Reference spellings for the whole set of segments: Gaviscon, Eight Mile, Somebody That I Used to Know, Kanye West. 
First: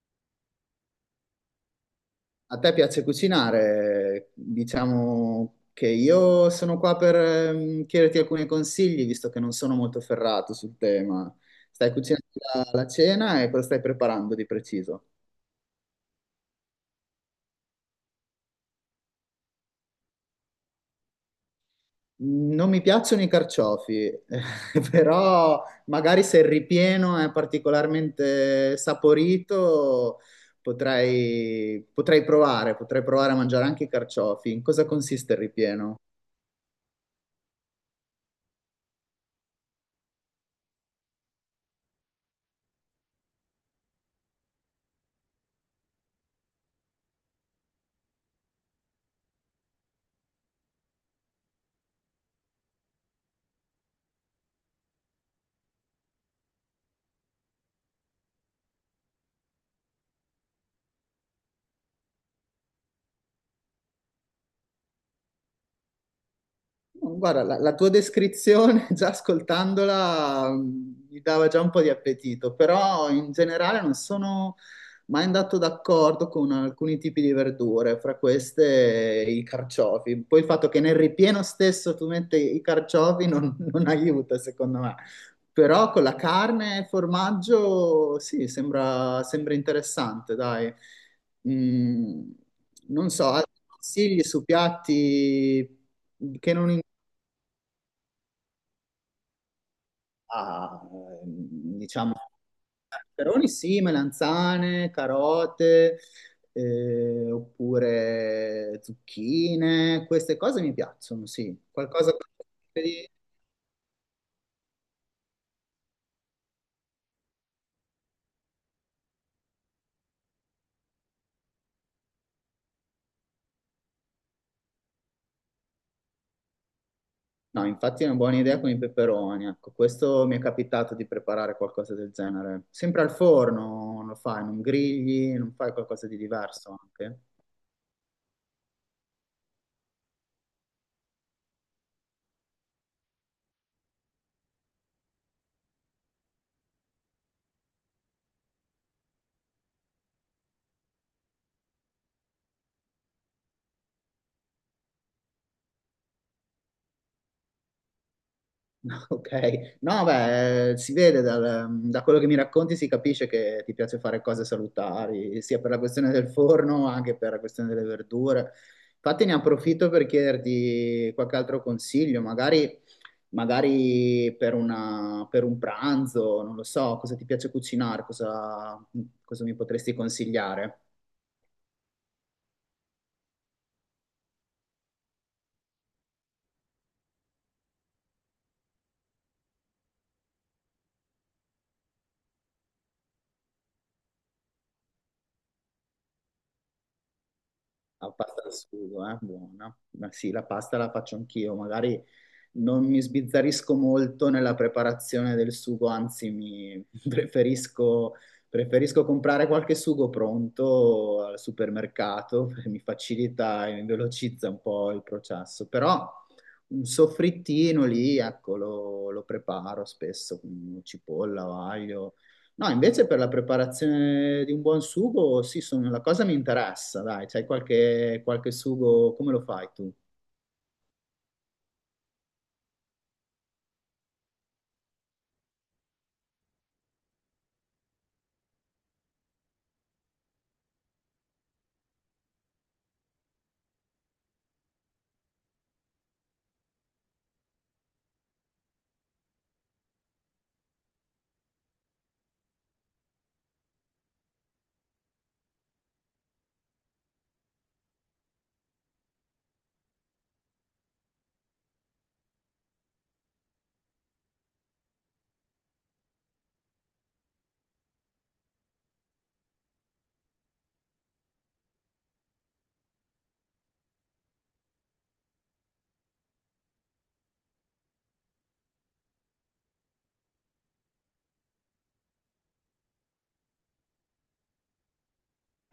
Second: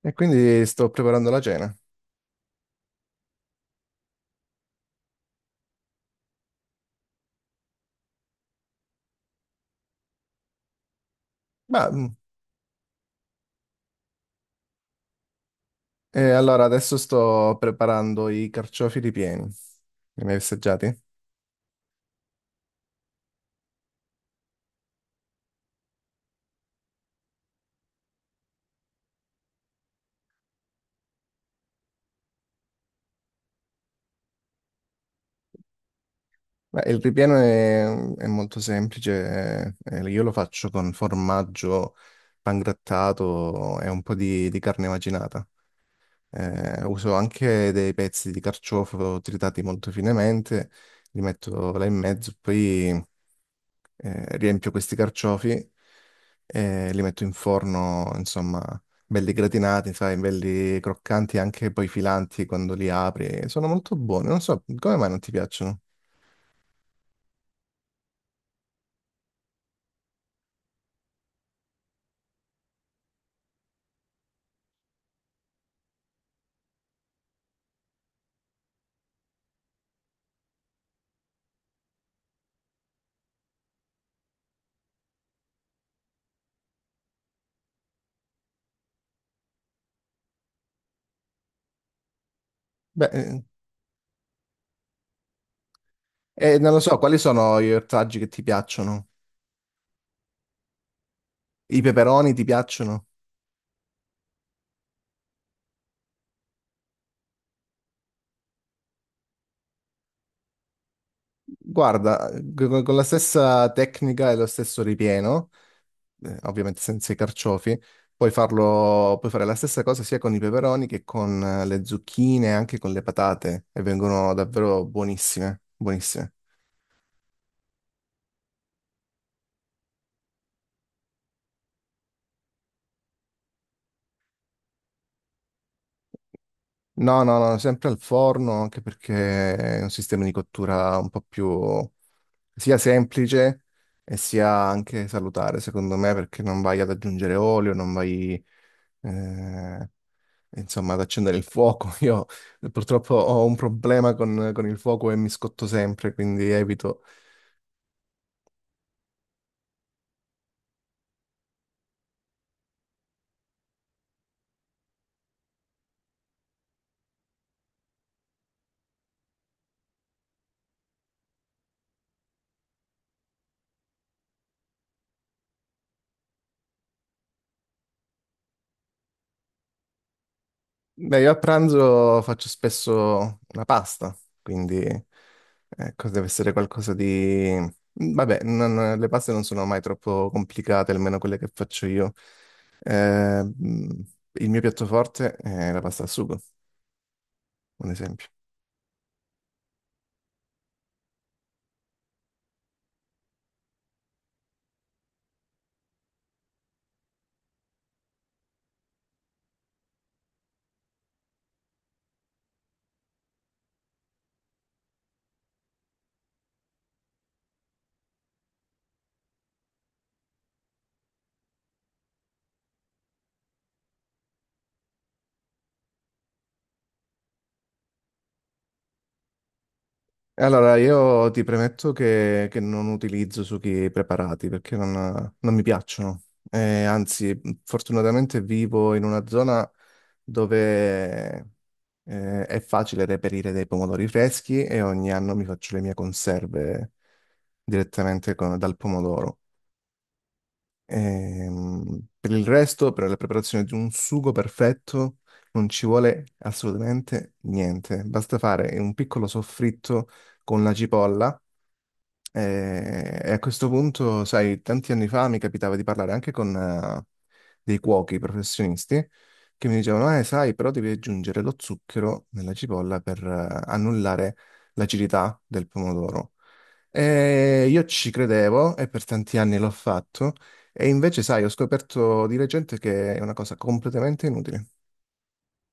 E quindi sto preparando la cena. A te piace cucinare? Diciamo che io sono qua per chiederti alcuni consigli, visto che non sono molto ferrato sul tema. Ma, Stai mh, cucinando la cena e cosa stai preparando di preciso? e allora adesso sto preparando i carciofi ripieni. Li hai mai assaggiati? Mm, non mi piacciono i carciofi, però magari se il ripieno è particolarmente saporito, potrei provare a mangiare anche i carciofi. In cosa consiste il ripieno? Beh, il ripieno è molto semplice, io lo faccio con formaggio pangrattato e un po' di carne macinata. Uso anche dei pezzi di carciofo tritati molto finemente, li metto là in mezzo, poi riempio questi carciofi e li metto in forno, insomma, belli gratinati, sai, belli croccanti, anche poi filanti quando li apri. Sono molto buoni, non so come mai non ti piacciono. Guarda, la tua descrizione, già ascoltandola, mi dava già un po' di appetito, però in generale non sono mai andato d'accordo con alcuni tipi di verdure, fra queste i carciofi. Poi il fatto che nel ripieno stesso tu metti i carciofi non, non aiuta, secondo me. Però con la carne e formaggio, sì, sembra interessante, dai. Mm, Beh, non so, eh, altri consigli su piatti che eh, non... non lo so, quali sono gli ortaggi che ti piacciono? Ah, I diciamo, peperoni ti piacciono? peperoni sì, melanzane, carote, oppure zucchine, queste cose mi piacciono, sì. Qualcosa Guarda, con la di... stessa tecnica e lo stesso ripieno. Ovviamente senza i carciofi. Puoi farlo, puoi fare la stessa cosa sia con i peperoni che con le zucchine, anche con le patate, e vengono davvero buonissime, buonissime. No, infatti è una buona idea con i peperoni, ecco, questo mi è capitato di preparare qualcosa del genere. Sempre al forno lo fai, non grigli, non fai qualcosa di diverso anche? No, no, no, sempre al forno, anche perché è un sistema di cottura un po' più sia semplice e sia anche salutare, secondo me, perché non vai ad aggiungere olio, non vai, eh, Insomma, ad accendere il fuoco. Io purtroppo ho un problema con il fuoco e mi scotto sempre, quindi evito. Ok, no, beh, si vede da quello che mi racconti, si capisce che ti piace fare cose salutari, sia per la questione del forno, anche per la questione delle verdure. Infatti ne approfitto per chiederti qualche altro consiglio, magari, magari per per un pranzo, non lo so, cosa ti piace cucinare, cosa, cosa mi potresti consigliare? Beh, io a pranzo faccio spesso una pasta, quindi ecco, deve essere qualcosa di. Vabbè, le paste non sono mai troppo complicate, almeno quelle che faccio io. Eh, mm, il mio piatto forte è la pasta al sugo, un La esempio. pasta al sugo, eh? Buona. Ma sì, la pasta la faccio anch'io, magari... non mi sbizzarrisco molto nella preparazione del sugo, anzi mi preferisco comprare qualche sugo pronto al supermercato, perché mi facilita e mi velocizza un po' il processo, però un soffrittino lì, ecco, lo preparo spesso con cipolla, o aglio. No, invece per la preparazione di un buon sugo, sì, sono- la cosa mi interessa, dai, c'hai qualche, qualche sugo, come lo fai tu? Allora, io ti premetto che non utilizzo sughi preparati perché non mi piacciono. Anzi, fortunatamente vivo in una zona dove è facile reperire dei pomodori freschi e ogni anno mi faccio le mie conserve direttamente dal pomodoro. Per il resto, per la preparazione di un sugo perfetto, non ci vuole assolutamente niente. Basta fare un piccolo soffritto con la cipolla e a questo punto, sai, tanti anni fa mi capitava di parlare anche con dei cuochi professionisti che mi dicevano, sai, però devi aggiungere lo zucchero nella cipolla per annullare l'acidità del pomodoro. E io ci credevo e per tanti anni l'ho fatto, e invece, sai, ho scoperto di recente che è una cosa completamente inutile.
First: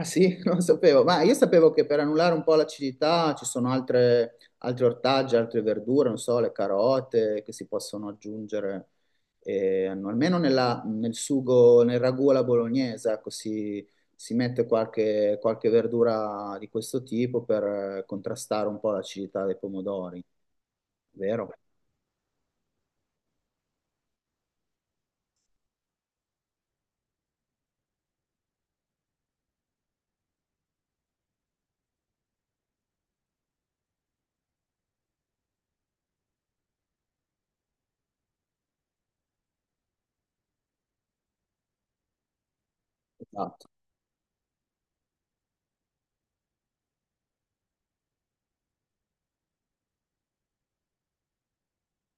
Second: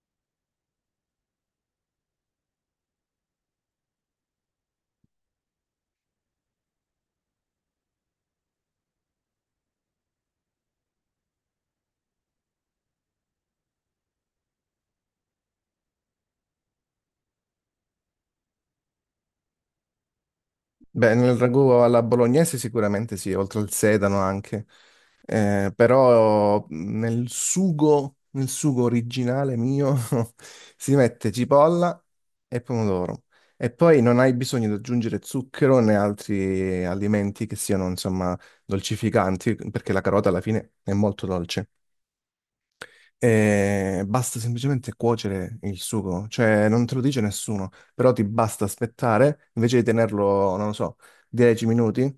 Ah sì, non lo sapevo, ma io sapevo che per annullare un po' l'acidità ci sono altre, altri ortaggi, altre verdure, non so, le carote che si possono aggiungere, almeno nel sugo, nel ragù alla bolognese, ecco, si mette qualche, qualche verdura di questo tipo per contrastare un po' l'acidità dei pomodori, Beh, nel vero? ragù alla bolognese sicuramente sì, oltre al sedano anche. Però nel sugo originale mio si mette cipolla e pomodoro e poi non hai bisogno di aggiungere zucchero né altri alimenti che siano insomma dolcificanti perché la carota alla fine è molto dolce Esatto. e basta semplicemente cuocere il sugo, cioè non te lo dice nessuno, però ti basta aspettare, invece di tenerlo, non lo so, 10 minuti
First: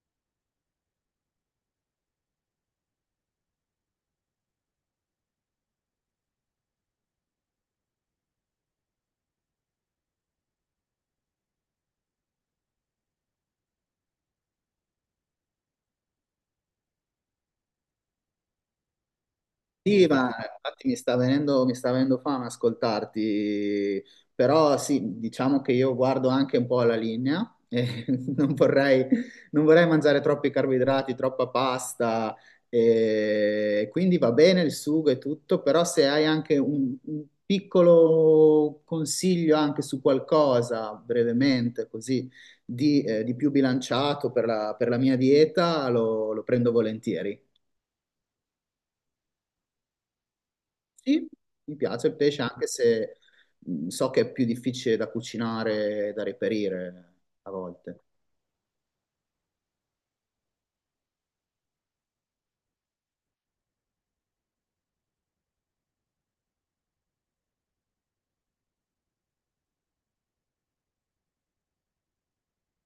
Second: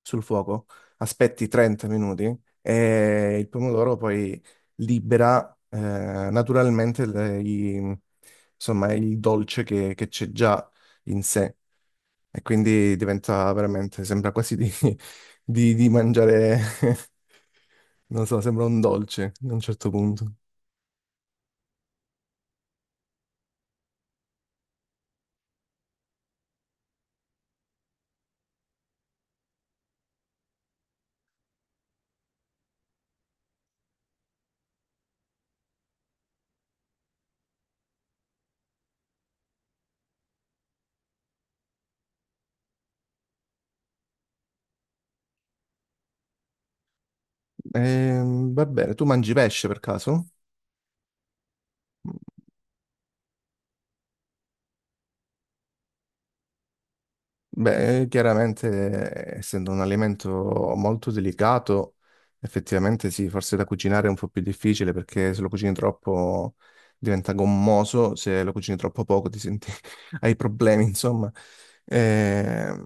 sul fuoco, aspetti 30 minuti e il pomodoro poi libera naturalmente insomma, il dolce che c'è già in sé e quindi diventa veramente, sembra quasi di, di mangiare, non so, sembra un dolce a un certo Sì, punto. ma infatti mi sta venendo fame ascoltarti, però sì, diciamo che io guardo anche un po' alla linea, e non vorrei, non vorrei mangiare troppi carboidrati, troppa pasta, e quindi va bene il sugo e tutto, però se hai anche un piccolo consiglio anche su qualcosa, brevemente così, di più bilanciato per per la mia dieta, lo prendo volentieri. Va bene, tu mangi pesce per caso? Sì, mi piace il pesce anche se so che è più difficile da cucinare e da reperire a volte. Beh, chiaramente, essendo un alimento molto delicato, effettivamente sì, forse da cucinare è un po' più difficile perché se lo cucini troppo diventa gommoso, se lo cucini troppo poco ti senti, hai problemi, insomma. Ehm,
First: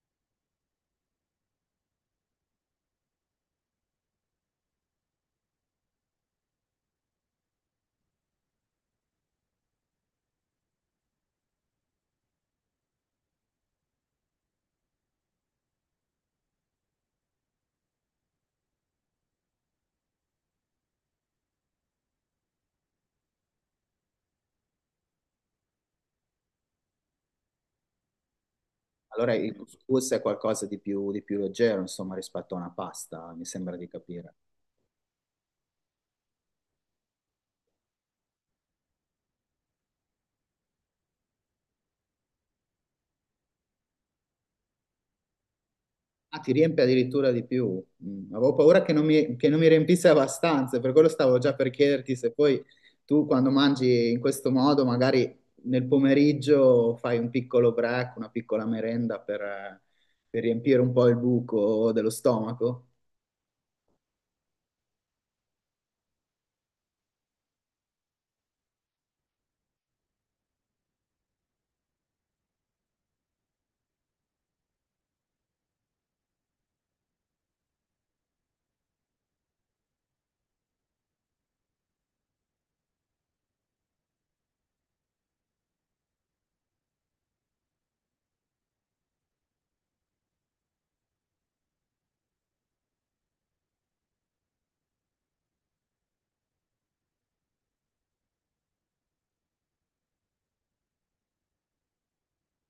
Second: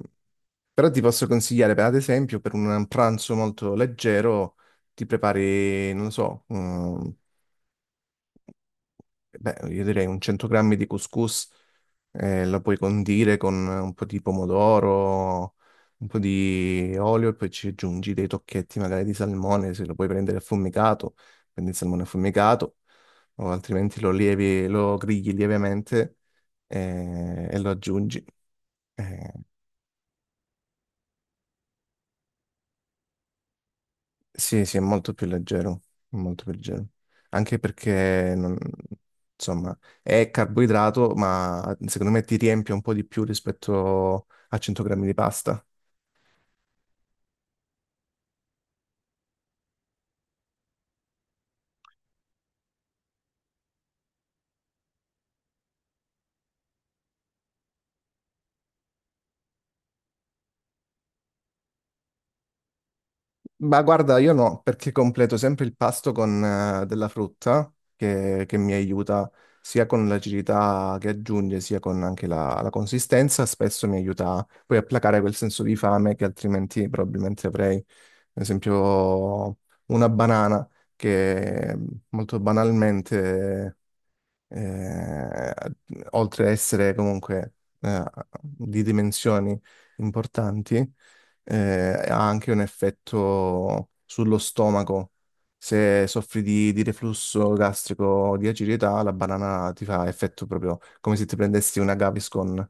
Però ti posso consigliare, per, ad esempio, per un pranzo molto leggero, ti prepari, non lo so, beh, io direi un 100 grammi di couscous, la puoi condire con un po' di pomodoro, un po' di olio e poi ci aggiungi dei tocchetti magari di salmone, se lo puoi prendere affumicato, prendi il salmone affumicato, o altrimenti lo lievi, lo grigli lievemente e, lo aggiungi. Eh, Allora il couscous è qualcosa di più leggero, insomma, rispetto a una pasta, mi sembra di capire. Sì, sì, è molto più leggero, molto più leggero. Anche perché, insomma, è carboidrato, ma secondo me ti riempie un po' di più rispetto a 100 grammi di pasta. Ah, ti riempie addirittura di più. Mm, avevo paura che non mi riempisse abbastanza, per quello stavo già per chiederti se poi tu quando mangi in questo modo, magari nel pomeriggio fai un piccolo break, una piccola merenda per riempire un po' il buco dello stomaco. Ma guarda, io no, perché completo sempre il pasto con della frutta che mi aiuta sia con l'acidità che aggiunge, sia con anche la consistenza. Spesso mi aiuta poi a placare quel senso di fame che altrimenti probabilmente avrei. Ad esempio, una banana che molto banalmente eh, oltre a essere comunque eh, di dimensioni importanti, eh, ha anche un effetto sullo stomaco. Se soffri di reflusso gastrico o di acidità, la banana ti fa effetto proprio come se ti prendessi una Gaviscon,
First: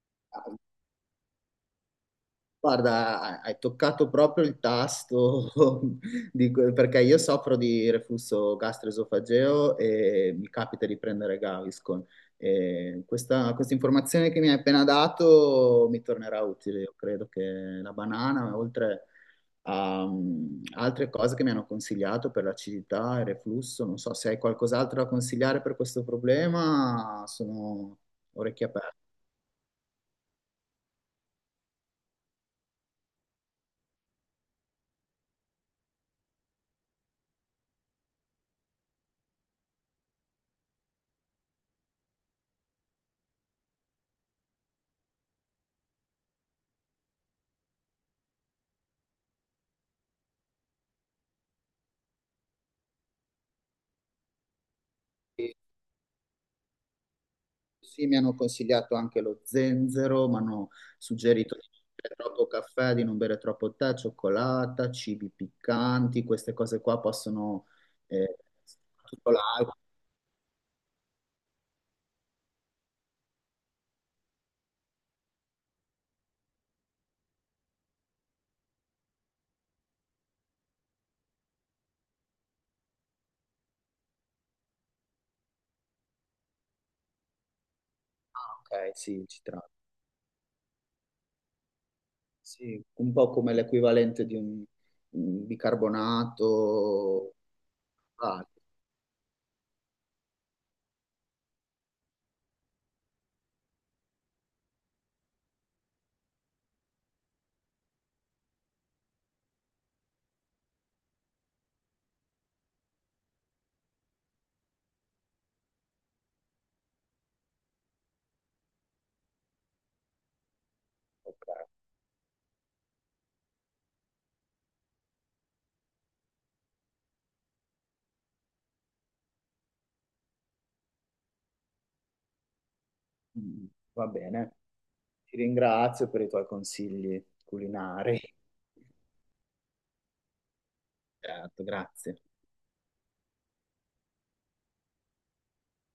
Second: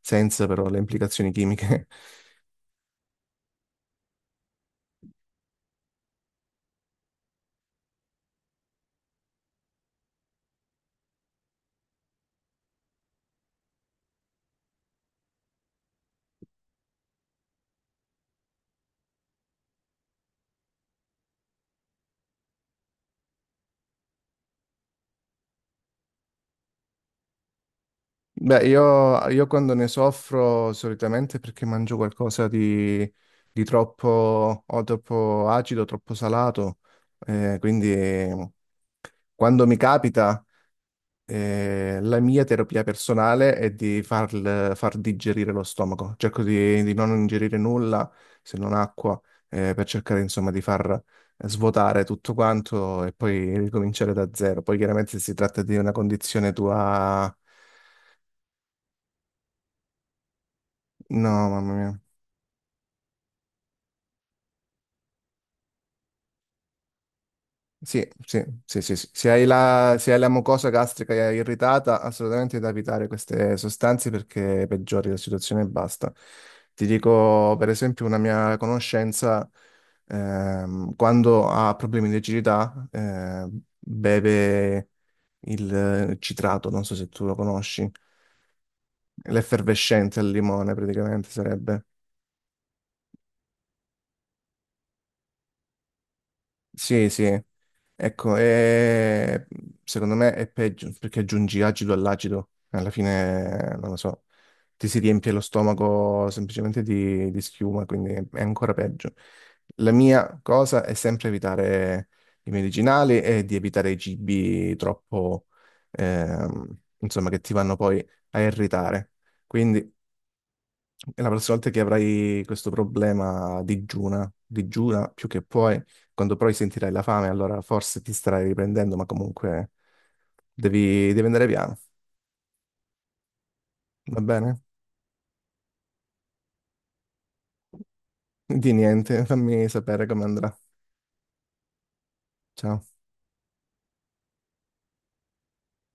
senza però le implicazioni chimiche. Guarda, hai toccato proprio il tasto di que- perché io soffro di reflusso gastroesofageo e mi capita di prendere Gaviscon. E questa informazione che mi hai appena dato mi tornerà utile. Io credo che la banana, oltre a mm, altre cose che mi hanno consigliato per l'acidità e il reflusso, non so se hai qualcos'altro da consigliare per questo problema, sono Beh, orecchie aperte. io quando ne soffro solitamente è perché mangio qualcosa di troppo, o troppo acido, troppo salato, quindi quando mi capita, la mia terapia personale è di far digerire lo stomaco, cerco di non ingerire nulla se non acqua, per cercare insomma di far svuotare tutto quanto e poi ricominciare da zero. Poi chiaramente se si tratta di una condizione tua. Sì, mi hanno consigliato anche lo zenzero, mi hanno No, suggerito di mamma non mia. bere troppo caffè, di non bere troppo tè, cioccolata, cibi piccanti, queste cose qua possono... Sì, eh, sì, sì, sì, sì. Se tutto hai l'acqua, la, se hai la mucosa gastrica irritata, assolutamente da evitare queste sostanze perché peggiori la situazione e basta. Ti dico, per esempio, una mia conoscenza, quando ha problemi di acidità, beve il citrato, non so se tu lo conosci, ok, sì, ci tratta. l'effervescente al limone praticamente sarebbe. Sì, un po' come l'equivalente di un Sì, sì. bicarbonato. Ecco, Ah, secondo me è peggio perché aggiungi acido all'acido, alla fine, non lo so, ti si riempie lo stomaco semplicemente di schiuma, quindi è ancora peggio. La mia cosa è sempre evitare i medicinali e di evitare i cibi troppo, insomma, che ti vanno poi a irritare. Quindi, e la prossima volta che avrai questo problema digiuna, digiuna più che puoi, quando poi sentirai la fame, allora forse ti starai riprendendo, ma comunque devi andare piano, mm, va va bene? bene, ti ringrazio per i tuoi consigli culinari. Di niente, fammi sapere come andrà. Certo, grazie. Ciao.